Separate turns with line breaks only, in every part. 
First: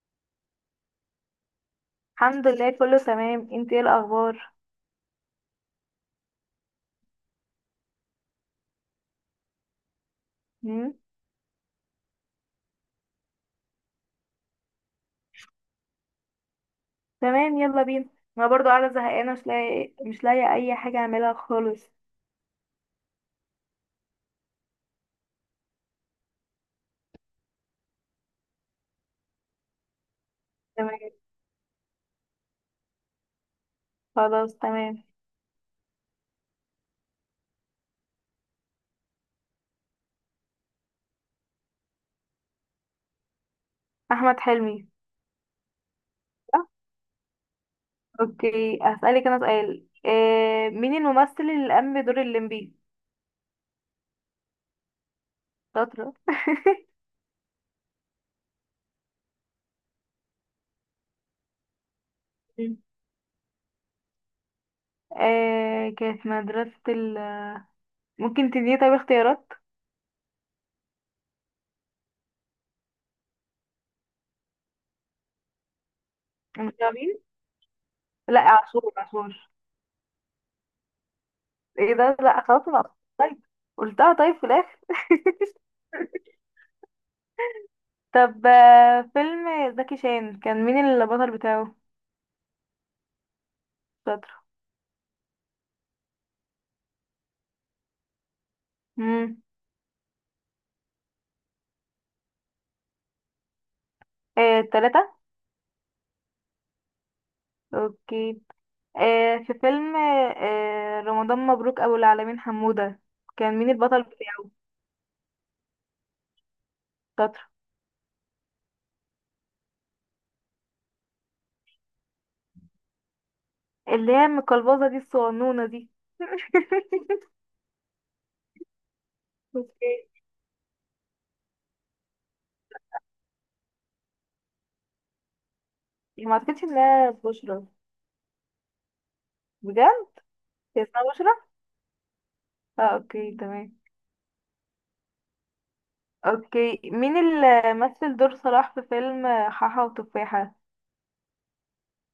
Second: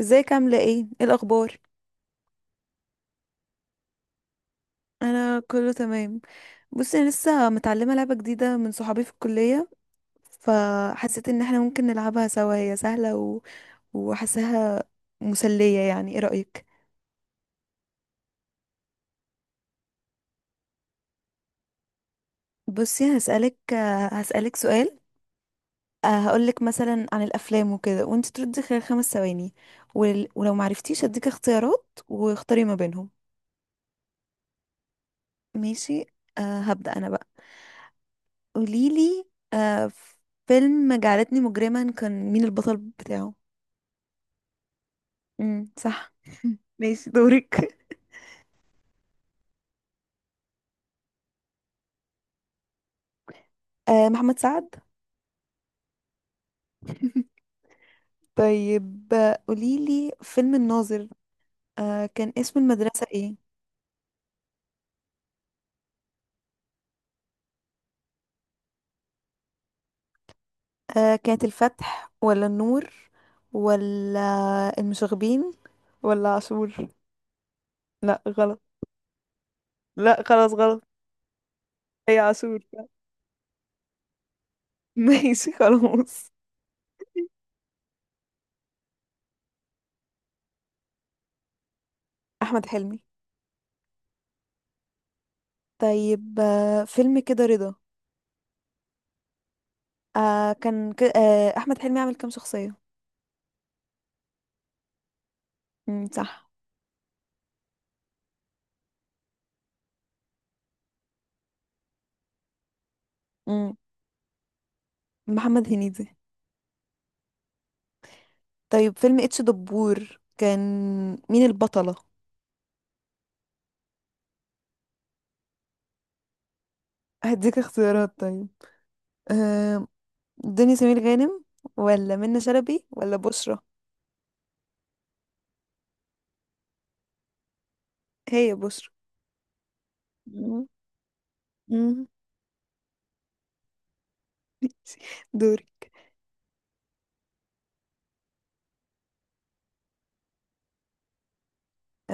ازيك؟ عاملة ايه؟ ايه الأخبار؟
الحمد لله كله تمام. انت ايه الاخبار؟
أنا كله تمام. بصي، أنا لسه متعلمة لعبة جديدة من صحابي في الكلية.
مم؟
فحسيت إن احنا ممكن نلعبها سوا. هي سهلة وحاساها مسلية، يعني ايه رأيك؟
تمام، يلا بينا. انا برضو قاعده زهقانه، مش لاقي اي حاجه اعملها خالص.
بصي، هسألك سؤال. هقولك مثلا عن الأفلام وكده، وانت تردي خلال 5 ثواني. ولو
تمام،
معرفتيش هديك اختيارات واختاري ما بينهم.
خلاص تمام.
ماشي. هبدأ أنا بقى. قوليلي. أه. فيلم جعلتني مجرما، كان مين البطل بتاعه؟
احمد حلمي.
امم، صح.
صح؟
ماشي، دورك.
اوكي، هسألك انا سؤال. مين الممثل اللي قام بدور الليمبي؟
آه، محمد سعد.
شاطره.
طيب، قوليلي فيلم الناظر. كان اسم
مم.
المدرسة ايه؟
كانت مدرسه ممكن تديني طيب اختيارات؟
كانت الفتح ولا النور، ولا المشاغبين، ولا
مش
عاشور؟
عارفين.
لا،
لا،
غلط.
عاشور عاشور.
لا، خلاص غلط.
ايه ده،
هي
لا
عاشور.
خلاص طيب، قلتها طيب في الاخر.
ماشي، خلاص.
طب، فيلم زكي شان كان مين البطل بتاعه؟
احمد حلمي.
شاطر.
طيب، فيلم كده رضا.
امم
آه كان ك... آه احمد حلمي عمل كام شخصية؟
تلاتة.
امم، صح.
اوكي. في فيلم رمضان مبروك ابو العالمين حمودة، كان مين
امم.
البطل بتاعه؟
محمد هنيدي.
شاطر.
طيب، فيلم اتش دبور كان مين البطلة؟
اللي هي المقلبزة دي، الصغنونة دي.
هديك اختيارات طيب. آه.
اوكي.
دنيا سمير غانم، ولا منى شلبي، ولا بشرى؟
ما اعتقدش انها بشرى.
هي بشرى.
بجد،
مم.
هي اسمها بشرى؟
مم.
اه، اوكي تمام.
دوري.
اوكي، مين اللي مثل دور صلاح في فيلم حاحة وتفاحة؟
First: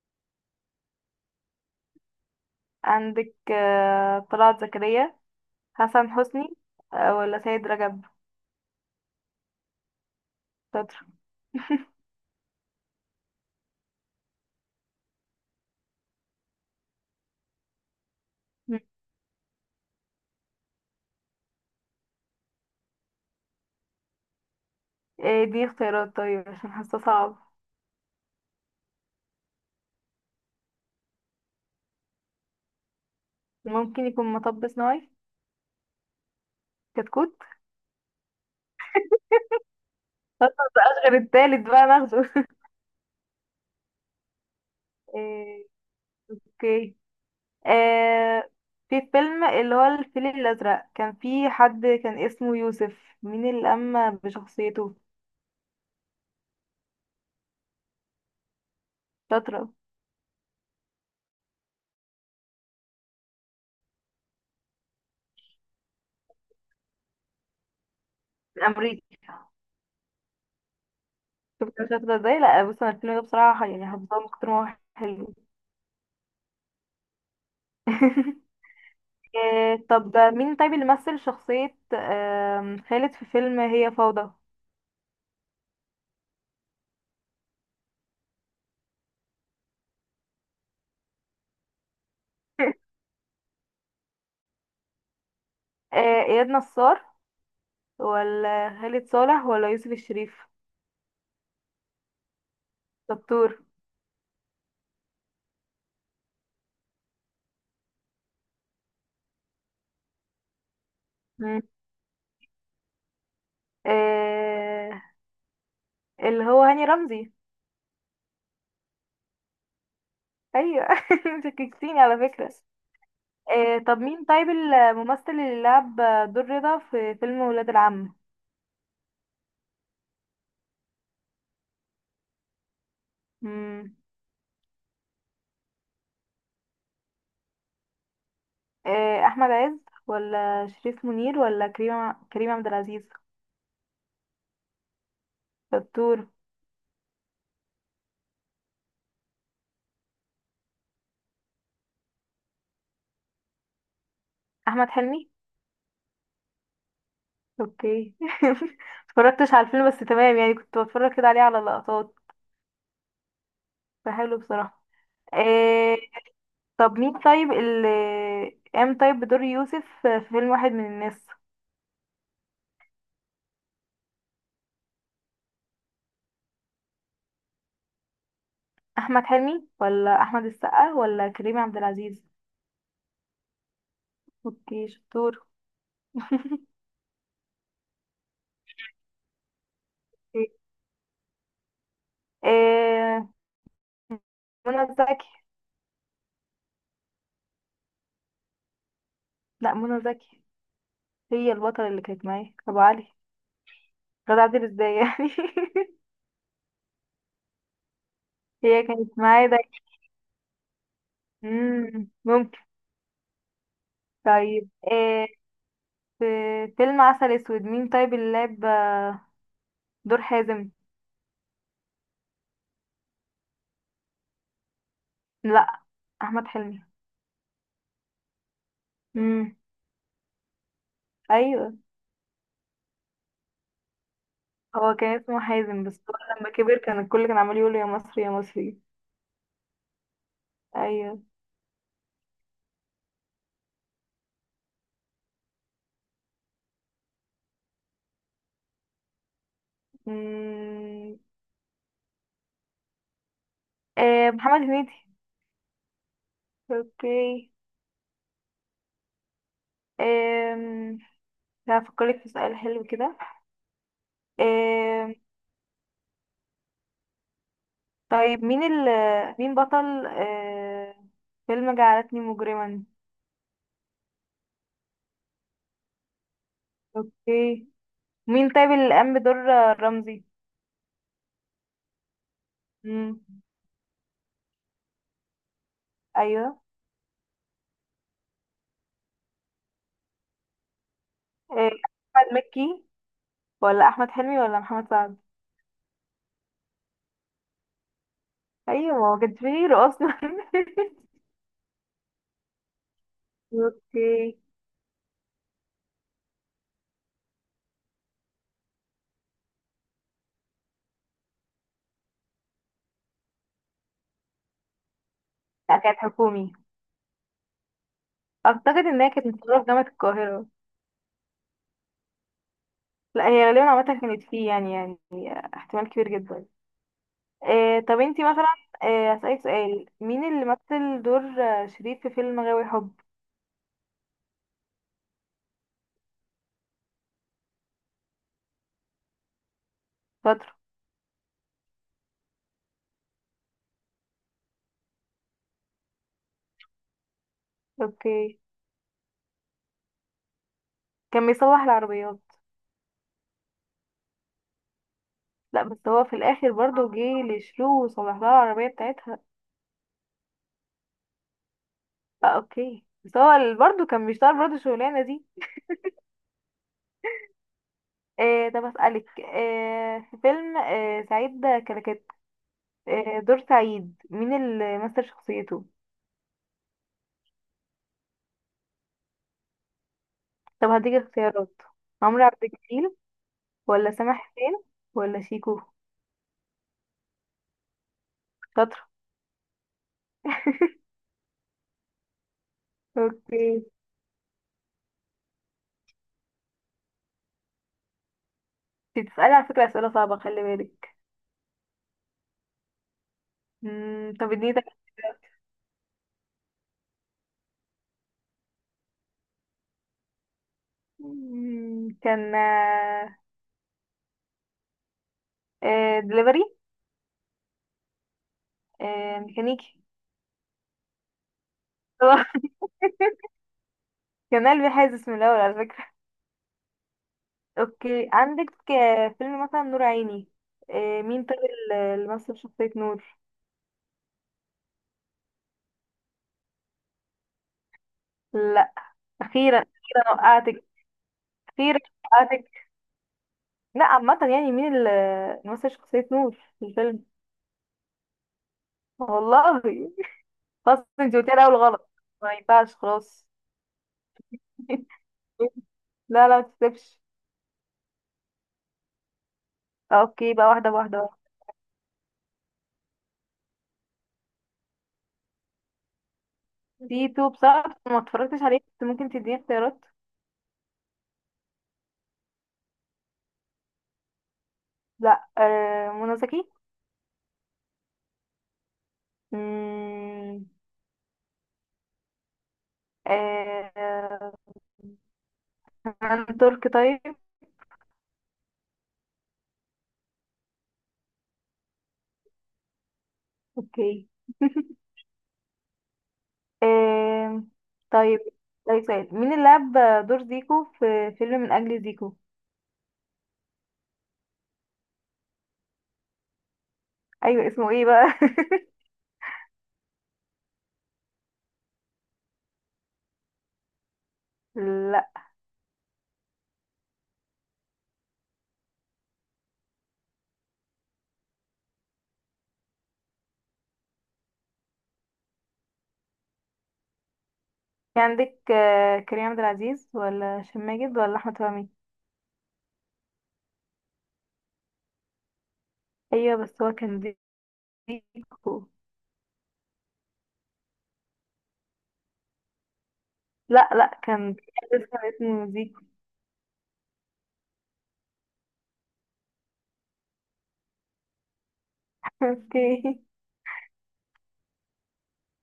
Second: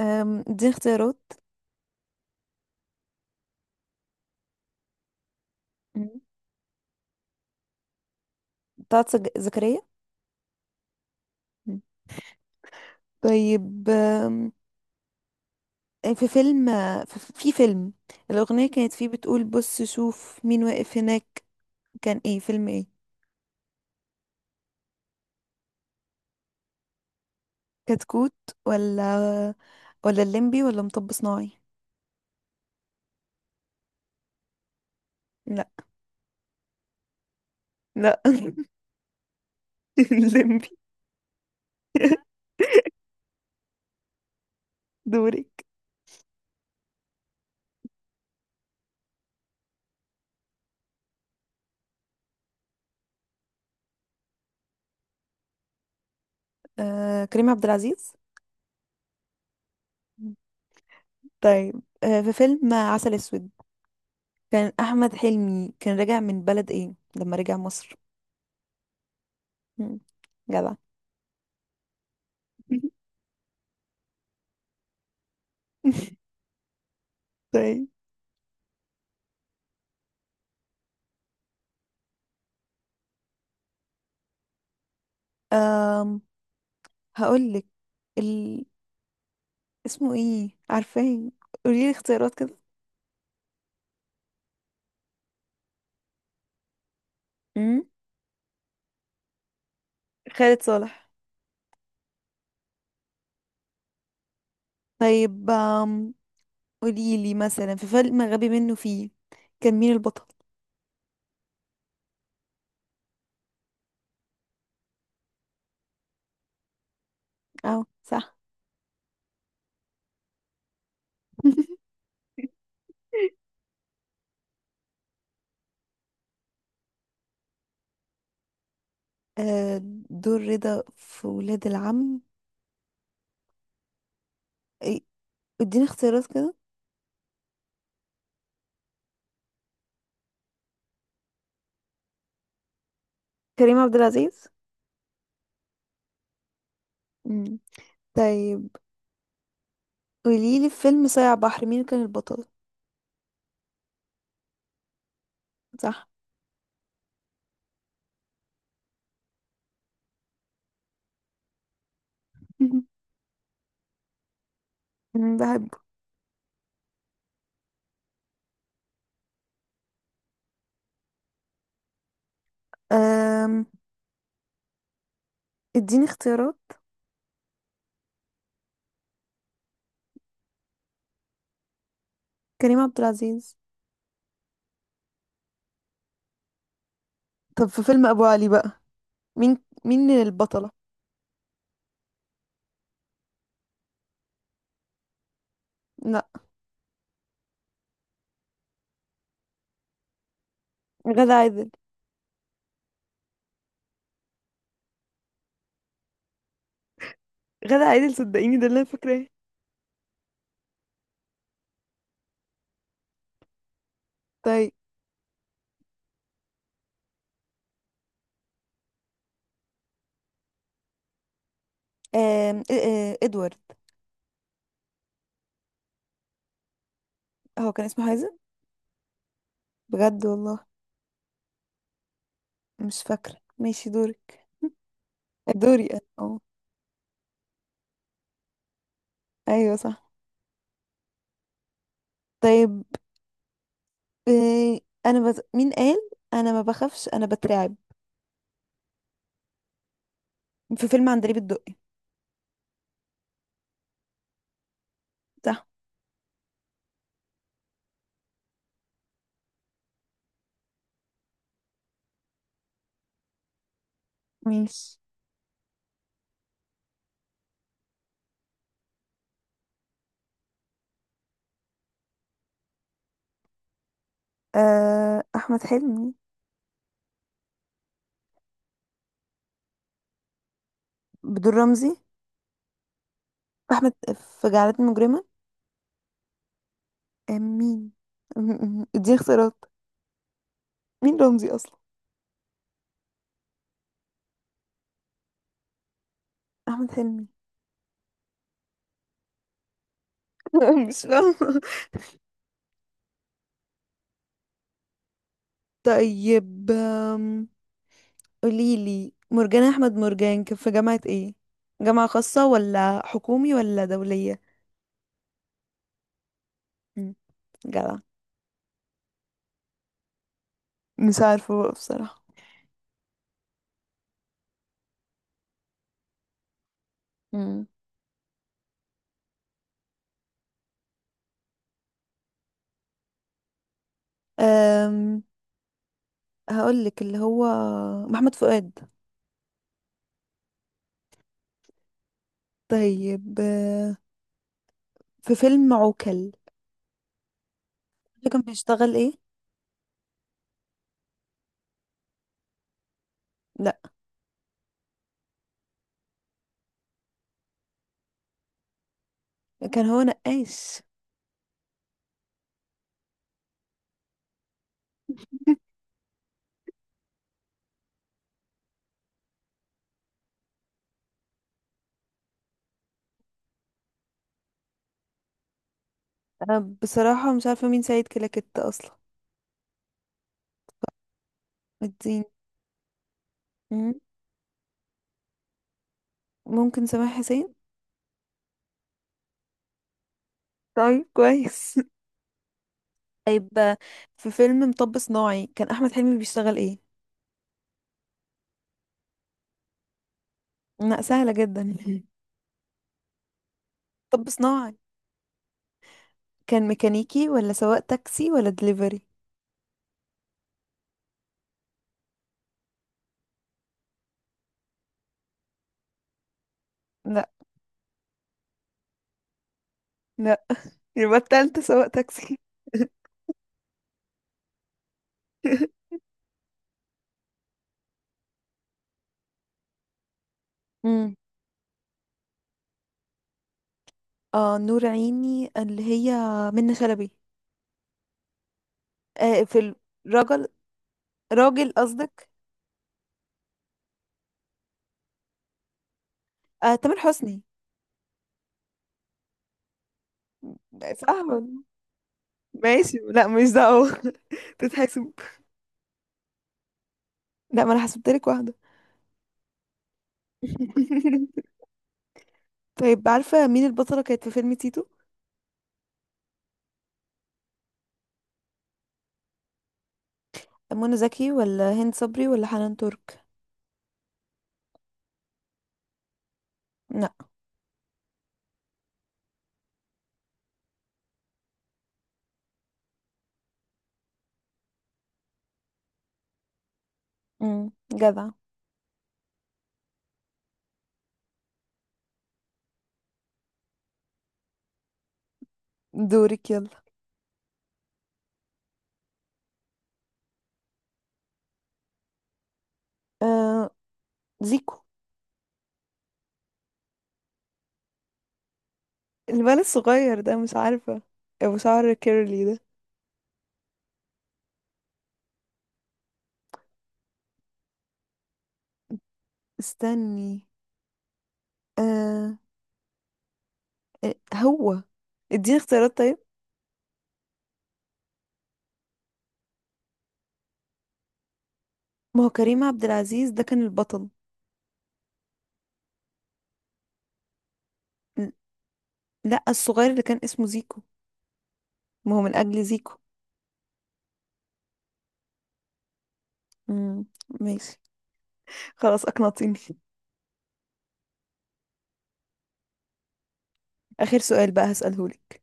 آم، دي اختيارات.
عندك طلعت زكريا، حسن
مم.
حسني، ولا سيد رجب؟
بتاعت زكريا.
شاطر.
مم. طيب. آم، آه، في فيلم في في فيلم الأغنية
مم.
كانت فيه بتقول بص شوف مين واقف هناك. كان ايه؟ فيلم ايه؟
ايه دي اختيارات طيب، عشان حاسه صعب.
كتكوت، ولا ولا الليمبي، ولا مطب صناعي؟
ممكن يكون مطب صناعي.
لا.
كتكوت.
لا.
خلاص
الليمبي.
مبقاش غير التالت بقى ناخده.
دورك.
إيه، اوكي. إيه، في فيلم اللي هو الفيل الأزرق، كان في حد كان اسمه يوسف، مين اللي قام بشخصيته؟
آه، كريم عبد العزيز.
شاطرة.
طيب. في فيلم عسل اسود، كان احمد حلمي كان راجع من بلد ايه لما رجع مصر؟
أمريكي.
مم، جدع.
شفت أنا شاطرة ازاي؟ لا بص، أنا الفيلم ده بصراحة يعني حافظاه من كتر ما هو حلو.
طيب.
طب مين طيب اللي مثل شخصية خالد في فيلم هي فوضى؟
أم هقول لك. ال... اسمه ايه عارفاه؟ قولي لي اختيارات كده.
إياد نصار
امم.
ولا خالد صالح ولا يوسف الشريف؟
خالد صالح.
دكتور.
طيب. قولي لي مثلا، في فيلم غبي منه فيه، كان مين البطل؟
مم. آه، اللي هو هاني رمزي.
اه، صح.
أيوة. انت شككتيني على فكرة. طب مين طيب الممثل اللي لعب دور رضا في فيلم ولاد العم؟
آه، دور رضا في ولاد العم.
مم.
إيه، اديني اختيارات كده.
أحمد عز ولا شريف منير ولا كريم عبد العزيز؟
كريم عبد العزيز.
دكتور.
مم. طيب، قوليلي، في فيلم صايع بحر مين كان البطل؟
أحمد حلمي.
صح.
اوكي. اتفرجتش على الفيلم بس تمام يعني، كنت بتفرج كده عليه على لقطات، فحلو بصراحة.
مم، بحبه.
إيه، طب مين طيب اللي قام طيب بدور يوسف في فيلم واحد من الناس؟
أم... اديني اختيارات.
احمد حلمي ولا احمد السقا ولا كريم عبد العزيز؟
كريم عبد العزيز.
اوكي، شطور.
طب، في فيلم ابو علي بقى، مين مين
اوكي.
البطلة؟
إيه، منى زكي.
لا.
لا، منى زكي
غادة
هي
عادل.
البطلة اللي كانت معايا ابو علي. غادة عادل ازاي يعني؟
غادة عادل، صدقيني ده اللي
هي
انا
كانت
فاكراه.
معايا ده. ممكن. طيب،
طيب.
في فيلم عسل اسود، مين طيب اللي لعب دور حازم؟
ادوارد.
لا، احمد حلمي.
هو كان اسمه حازم؟
امم.
بجد والله.
ايوه،
مش فاكرة. ماشي، دورك.
هو كان اسمه حازم،
دوري أنا.
بس هو
اه.
لما كبر كان الكل كان عمال يقول له يا مصري يا مصري.
ايوه، صح.
ايوه.
طيب. آه، مين قال انا ما بخافش انا بترعب؟ في فيلم
امم
عندليب الدقي؟
محمد هنيدي.
صح.
اوكي. امم هفكرك في سؤال حلو كده.
ماشي.
آه طيب مين مين بطل فيلم جعلتني مجرما؟
احمد حلمي.
اوكي. مين طيب اللي قام بدور رمزي؟
بدور رمزي.
امم
احمد. في جعلتني مجرمة.
ايوه.
مين؟ دي اختيارات. مين رمزي
إيه،
اصلا؟
احمد مكي ولا احمد حلمي ولا محمد سعد؟
احمد حلمي.
ايوه، ما هو كانش فيه غيره اصلا.
مش فاهمة.
اوكي.
طيب. قوليلي، مرجان احمد مرجان كان في جامعة ايه؟ جامعة خاصة ولا حكومي ولا دولية؟
لا، كانت حكومي.
مم، جدع.
اعتقد انها كانت متصوره في جامعه القاهره.
مش عارفة بقى بصراحة.
لا، هي غالبا عامه كانت فيه يعني احتمال كبير جدا.
مم.
إيه، طب انتي مثلا، إيه اسالك سؤال، مين اللي مثل دور شريف في فيلم غاوي حب؟
أم هقول لك اللي هو محمد فؤاد.
شاطر.
طيب. في فيلم عوكل، ده
اوكي.
كان بيشتغل ايه؟
كان بيصلح العربيات.
لا،
لا، بس هو في الاخر برضه جه لشلو وصلح لها العربيه بتاعتها.
كان هو نقاش.
آه، اوكي، بس هو برضه كان بيشتغل برضه الشغلانه دي. إيه، طب أسألك إيه، في فيلم إيه سعيد كلكت، إيه دور سعيد، مين اللي مثل شخصيته؟
انا بصراحة مش عارفة مين سيد كلاكيت اصلا.
طب هديك اختيارات، عمرو
الدين.
عبد الجليل ولا
مم.
سامح حسين ولا شيكو؟
ممكن سامح حسين.
شاطرة.
طيب، كويس. طيب.
اوكي،
في فيلم مطب صناعي كان احمد حلمي بيشتغل ايه؟
انت بتسألي على فكرة أسئلة صعبة، خلي بالك.
لا، سهلة جدا. مطب
طب اديني ده.
صناعي، كان ميكانيكي ولا سواق تاكسي ولا دليفري؟
كان دليفري.
لا.
آه، ميكانيكي.
لا. يبقى التالتة سواق تاكسي.
كان قلبي حاسس من الأول على فكرة. اوكي، عندك فيلم مثلا نور عيني. مين طيب اللي مثل شخصية نور؟
آه، نور عيني اللي هي منة شلبي.
لا، اخيرا
في
اخيرا
الرجل.
وقعتك.
راجل
اخيرا
قصدك؟
وقعتك. لا عامة يعني، مين اللي مثل شخصية نور في
آه، تامر
الفيلم؟
حسني.
والله، خلاص،
صح
انت قلتيها الاول
ولا؟
غلط، ما ينفعش
ماشي، لا
خلاص.
مش دعوة تتحسب.
لا لا، ما تكسبش.
لا، ما انا حسبتلك واحدة.
اوكي بقى، واحدة بواحدة.
طيب، عارفة مين البطلة كانت في فيلم تيتو؟
تيتو بصراحة ما اتفرجتش عليه، بس ممكن تديني اختيارات؟
منى زكي ولا هند صبري ولا حنان ترك؟
لا، منى زكي.
لا.
مم، آه، هند ترك طيب.
امم، جدع.
اوكي.
دورك يلا.
آم، طيب طيب سؤال، مين اللي لعب دور زيكو في فيلم من أجل زيكو؟
آه زيكو.
ايوه، اسمه ايه بقى؟
الولد الصغير ده، مش عارفة. ابو شعر كيرلي ده.
لا،
استني. آه هو. اديني اختيارات طيب.
في عندك كريم عبد العزيز ولا هشام ماجد ولا احمد فهمي؟
ما هو كريم عبد العزيز ده كان البطل.
ايوه بس هو كان
ل-
زيكو.
لا، الصغير اللي كان اسمه زيكو. ما هو من اجل زيكو.
لا لا، كان اسمه زيكو.
امم. ماشي. خلاص، اقنعتيني.
اوكي.
اخر سؤال بقى هسألهولك.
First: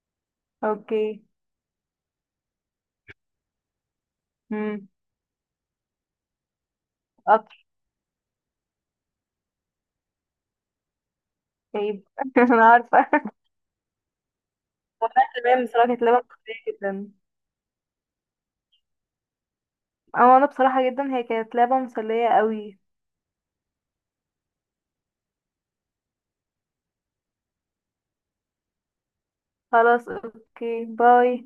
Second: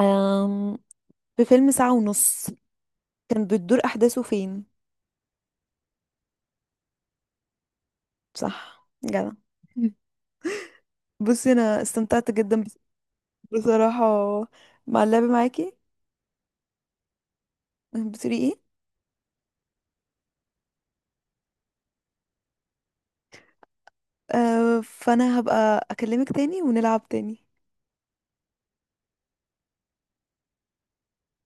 أم...
اوكي.
في فيلم ساعة ونص، كان بتدور احداثه فين؟
امم قطر.
صح، جدع. مم. بصي، انا
طيب.
استمتعت جدا
انا عارفه.
بصراحة مع
والله،
اللعب
تمام
معاكي.
بصراحه، كانت لعبه مسليه جدا.
بتقولي ايه؟
او انا بصراحه جدا، هي كانت لعبه مسليه قوي.
أه، فانا هبقى اكلمك تاني ونلعب تاني.
خلاص، اوكي، باي.